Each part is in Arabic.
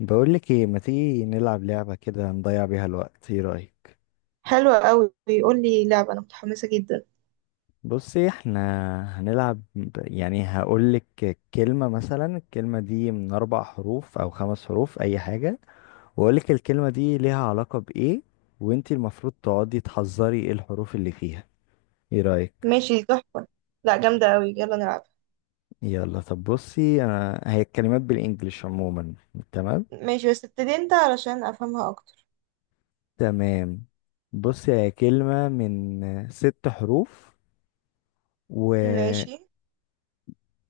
بقول لك ايه، ما تيجي نلعب لعبة كده نضيع بيها الوقت؟ ايه رأيك؟ حلوة قوي، بيقول لي لعبة. أنا متحمسة جدا. بصي، احنا هنلعب يعني هقول لك كلمة، مثلا الكلمة دي من اربع حروف او خمس حروف، اي حاجة. واقول لك الكلمة دي ليها علاقة بايه، وانتي المفروض تقعدي تحذري ايه الحروف اللي فيها. ايه رأيك؟ ماشي، تحفة. لا، جامدة قوي، يلا نلعب. يلا، طب بصي، انا هي الكلمات بالانجلش عموما. تمام. ماشي، بس ابتدي انت علشان أفهمها أكتر. تمام، بصي هي كلمة من ست حروف، و ماشي.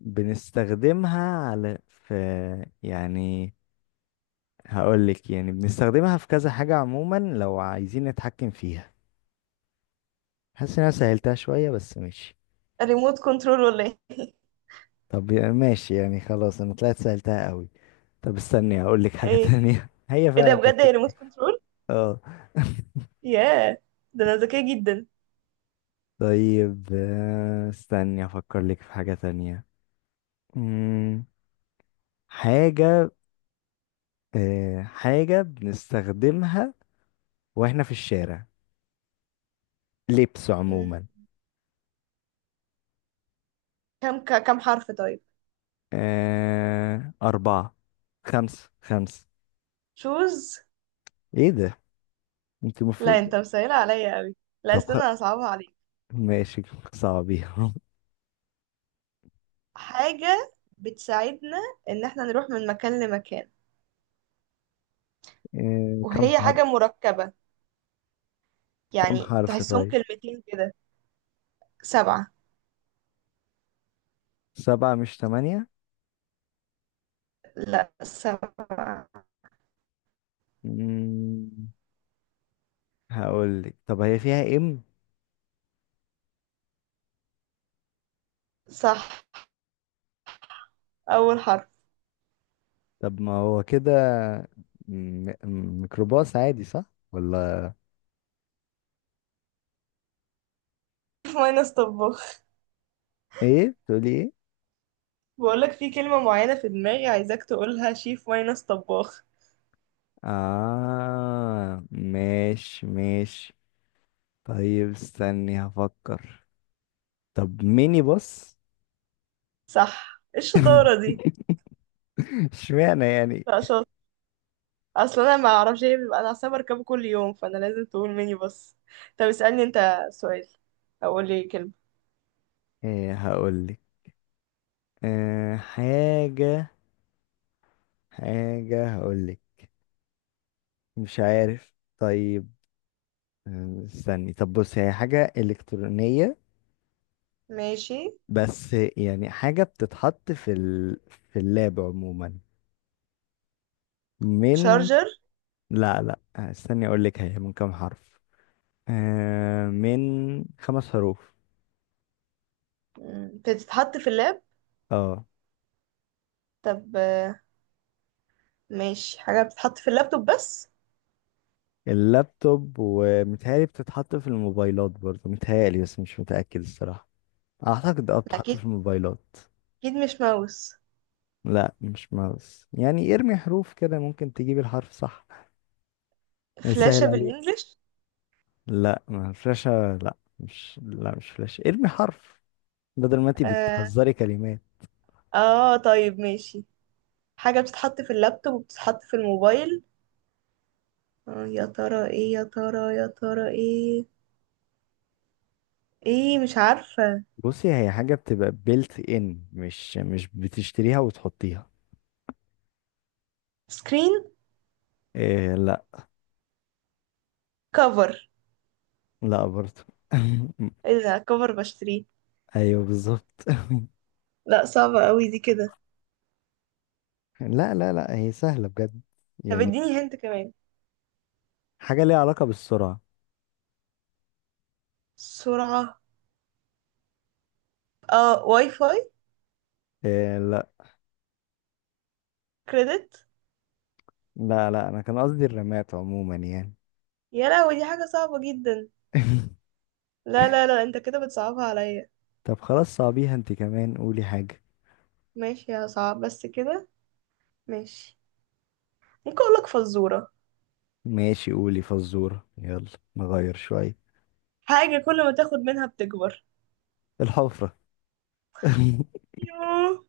بنستخدمها على في يعني هقول لك، يعني بنستخدمها في كذا حاجة عموما لو عايزين نتحكم فيها. حاسس ان انا سهلتها شوية، بس ماشي. ريموت كنترول ولا ايه؟ طب ماشي يعني، خلاص انا طلعت سهلتها قوي. طب استني هقول لك حاجة ايه. تانية. هي ايه ده فعلا كانت، بجد؟ يا ريموت كنترول. اه. ياه، ده أنا ذكية جدا. طيب، استني افكر لك في حاجة تانية. مم، حاجة حاجة بنستخدمها واحنا في الشارع، لبس مم. عموما. كم كم حرف طيب؟ أربعة، خمسة خمسة. شوز. إيه ده؟ أنت لا المفروض. انت مسهلة عليا قوي. لا طب خ... استنى، أنا هصعبها عليك. ماشي، صعبيها. حاجة بتساعدنا إن احنا نروح من مكان لمكان، كم وهي حرف؟ حاجة مركبة، كم يعني حرف تحسهم طيب؟ كلمتين كده. سبعة. سبعة مش تمانية؟ لا، سبعة. مم... هقول لك، طب هي فيها إم؟ صح، أول حرف. طب ما هو كده. ميكروباص عادي، صح؟ ولا شيف ماينس طباخ. إيه؟ تقولي إيه؟ بقولك في كلمة معينة في دماغي عايزاك تقولها شيف ماينس طباخ. آه، ماشي ماشي. طيب استني هفكر. طب ميني باص. صح، ايه الشطارة دي؟ اشمعنى يعني. لا، شاطر. أصل أنا ما أعرفش ايه بيبقى، أنا أصلا بركبه كل يوم فأنا لازم تقول مني بس. طب اسألني أنت سؤال، أو قول لي كلمة. ايه هقولك، أه حاجة حاجة هقولك. مش عارف طيب. استني، طب بص، هي حاجة إلكترونية. ماشي. بس يعني حاجة بتتحط في اللاب عموما، من. شارجر. لا لا، استني أقولك هي من كام حرف. أه، من خمس حروف. مم، بتتحط في اللاب. اه. طب آه، ماشي، حاجة بتتحط في اللابتوب بس. اللابتوب، ومتهيألي بتتحط في الموبايلات برضه، متهيألي، بس مش متأكد الصراحة. أعتقد اه بتتحط أكيد. في الموبايلات. أكيد مش ماوس. لا، مش ماوس، يعني ارمي حروف كده ممكن تجيب الحرف صح، فلاشة يسهل عليك. بالإنجلش. لا، ما فلاشة. لا مش فلاشة. ارمي حرف بدل ما انتي آه. بتحذري كلمات. اه طيب ماشي، حاجة بتتحط في اللابتوب وبتتحط في الموبايل. آه، يا ترى ايه، يا ترى، يا ترى ايه؟ ايه، مش عارفة. بصي، هي حاجة بتبقى بيلت ان، مش بتشتريها وتحطيها. سكرين. إيه؟ لا. كفر. لا برضه. ايه ده؟ كفر بشتريه. ايوه بالظبط. لا صعبة قوي دي كده. لا لا لا، هي سهلة بجد، طب يعني. اديني هنت كمان. حاجة ليها علاقة بالسرعة. سرعة. اه، واي فاي. إيه؟ لا. كريدت. لا لا، انا كان قصدي الرمات عموما يعني. يا لهوي، دي حاجة صعبة جدا. لا لا لا، انت كده بتصعبها عليا. طب خلاص، صعبيها انت كمان، قولي حاجة. ماشي يا صعب بس كده. ماشي. ممكن اقولك فزورة؟ ماشي، قولي فزورة يلا، نغير شوية. حاجة كل ما تاخد منها بتكبر. الحفرة. يوه.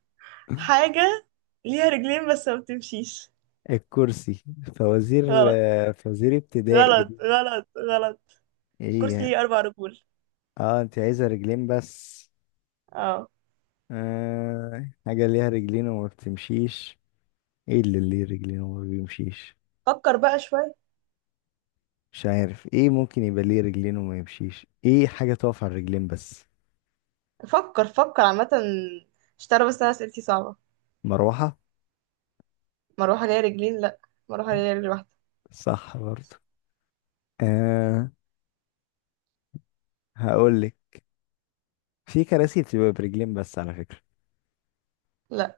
حاجة ليها رجلين بس ما بتمشيش. الكرسي. فوازير، غلط، ابتدائي غلط دي. غلط غلط ايه كرسي يعني؟ ليه أربع رجول. اه، انت عايزة رجلين بس. اه. حاجة ليها رجلين وما بتمشيش. ايه اللي ليه رجلين وما بيمشيش؟ فكر بقى شوية. مش عارف، ايه ممكن يبقى ليه رجلين وما يمشيش، ايه حاجة تقف على الرجلين بس؟ فكر، فكر عامة، مش تعرف، بس أنا أسئلتي صعبة. مروحة. مروحة ليا رجلين؟ لأ. مروحة ليا رجل واحدة. صح برضه. آه، هقولك، في كراسي بتبقى برجلين بس على فكرة. لأ،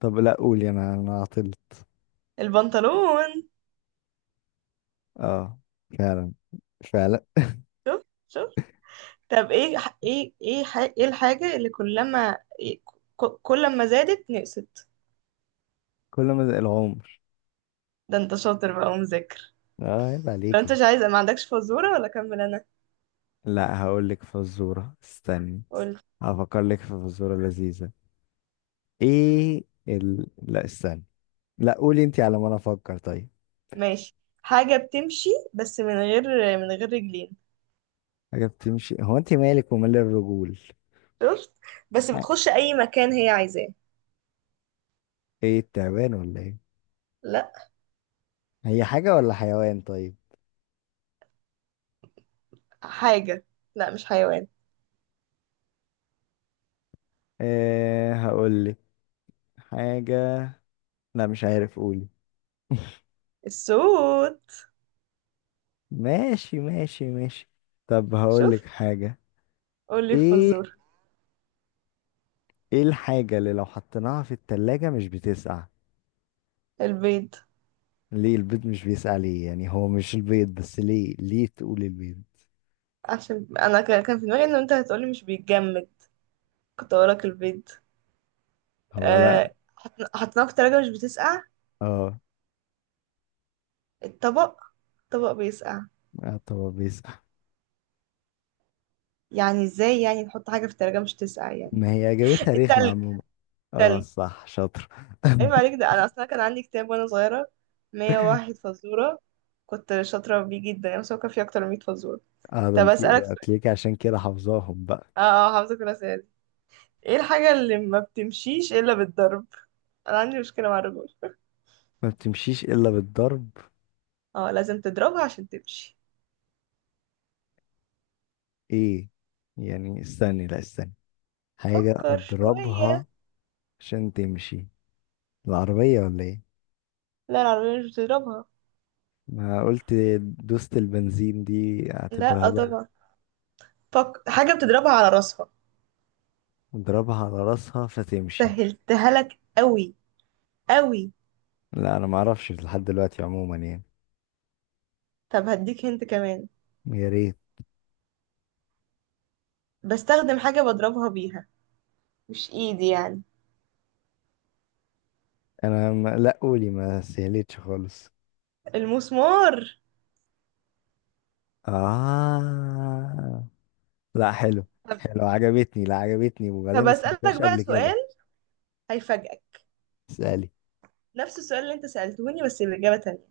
طب لا، قولي، انا عطلت. البنطلون. اه، فعلا، فعلا. شوف، شوف. طب ايه ايه، ايه الحاجة اللي كلما إيه، كل ما زادت نقصت؟ كل ما العمر. ده انت شاطر بقى ومذاكر. اه، عيب لو انت عليكي. مش عايز ما عندكش فزورة، ولا اكمل انا؟ لا، هقول لك فزورة، استني. قول. هفكر لك في فزورة لذيذة. لا استني، لا قولي انت على ما انا افكر طيب. ماشي. حاجة بتمشي بس من غير، من غير رجلين. حاجة بتمشي، هو انت مالك ومال الرجول. شفت؟ بس ح- بتخش اي مكان هي عايزاه. ايه، التعبان ولا ايه؟ لا. هي حاجة ولا حيوان طيب؟ حاجة. لا مش حيوان. ايه هقول لك حاجة. لا مش عارف، قولي. السود. ماشي ماشي ماشي. طب هقول شوف. لك حاجة. قولي ايه فزور. ايه الحاجة اللي لو حطيناها في التلاجة مش بتسقع؟ البيض. ليه البيض مش بيسقع؟ ليه يعني؟ هو مش البيض بس، ليه ليه تقول البيض؟ عشان انا كان في دماغي ان انت هتقولي مش بيتجمد، كنت هقولك البيض. هو لا. أه... حطيناه في التلاجة مش بتسقع. اه. الطبق. طبق بيسقع. آه، طب هو بيسقع. يعني ازاي يعني نحط حاجة في التلاجة مش تسقع يعني؟ ما هي اجابتها رخمة التلج. عموما. اه، تلج. صح، شاطر. ايوه عليك، ده انا اصلا كان عندي كتاب وانا صغيرة، 101 فزورة، كنت شاطرة بيه جدا يعني، بس هو كان فيه اكتر من 100 فزورة. اه، ده طب انت اسألك سؤال. هتلاقيكي عشان كده حافظاهم بقى. اه اه، حافظة كل. ايه الحاجة اللي ما بتمشيش الا بالضرب؟ انا عندي مشكلة مع الرجل. ما بتمشيش الا بالضرب. اه لازم تضربها عشان تمشي. ايه يعني؟ استني، لا استني، حاجة فكر شوية. اضربها عشان تمشي؟ العربية ولا ايه؟ لا، العربية مش بتضربها. ما قلت، دوست البنزين دي لا اعتبرها آه ضرب. طبعا. فك... حاجة بتضربها على راسها. اضربها على راسها فتمشي؟ سهلتها لك قوي، قوي. لا، انا ما اعرفش لحد دلوقتي عموما يعني. طب هديك هنت كمان. يا ريت. بستخدم حاجة بضربها بيها، مش ايدي يعني. انا ما... لا قولي، ما سهلتش خالص. المسمار. آه، لا، حلو. طب. حلو، عجبتني، لا عجبتني، وبعدين طب ما اسألك سمعتهاش بقى قبل كده. سؤال، هيفاجئك. اسألي. نفس السؤال اللي انت سألتوني بس بإجابة تانية.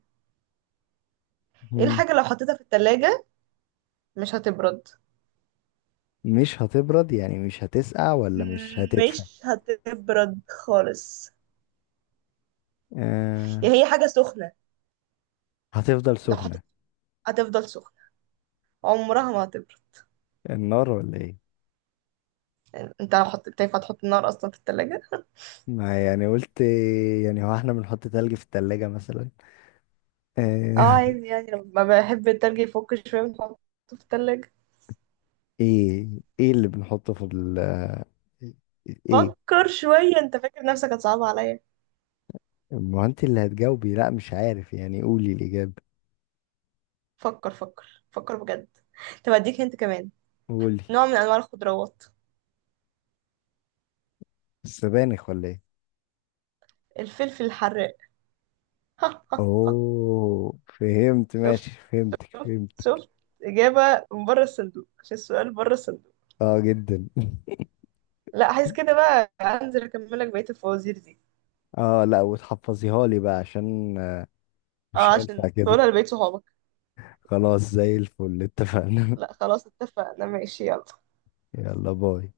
ايه مم. الحاجة لو حطيتها في التلاجة مش هتبرد؟ مش هتبرد، يعني مش هتسقع ولا مش هتدفى؟ مش هتبرد خالص. آه. يعني هي حاجة سخنة، هتفضل لو سخنة. حطيت هتفضل سخنة، عمرها ما هتبرد. النار ولا ايه؟ يعني انت لو حطيت ينفع تحط النار اصلا في التلاجة؟ ما يعني قلت، يعني هو احنا بنحط تلج في التلاجة مثلا. اه آه. عادي، يعني لما بحب التلج يفك شوية بنحطه في التلاجة. ايه ايه اللي بنحطه في ايه. فكر شوية، انت فاكر نفسك هتصعب عليا. ما انت اللي هتجاوبي، لا مش عارف يعني، قولي الاجابه. فكر فكر فكر بجد. طب اديك انت كمان. قولي. نوع من انواع الخضروات. السبانخ ولا ايه؟ الفلفل الحراق. اوه، فهمت، شفت، ماشي، فهمتك، شفت، فهمت. شفت. إجابة من بره الصندوق عشان السؤال بره الصندوق. اه، جدا. لا عايز كده بقى، انزل اكمل لك بقية الفوازير دي. اه، لا، وتحفظيها لي بقى، عشان مش اه هينفع عشان كده. تقولها لبقية صحابك. خلاص، زي الفل، اتفقنا. لا خلاص اتفقنا، ماشي، يلا. يلا، باي.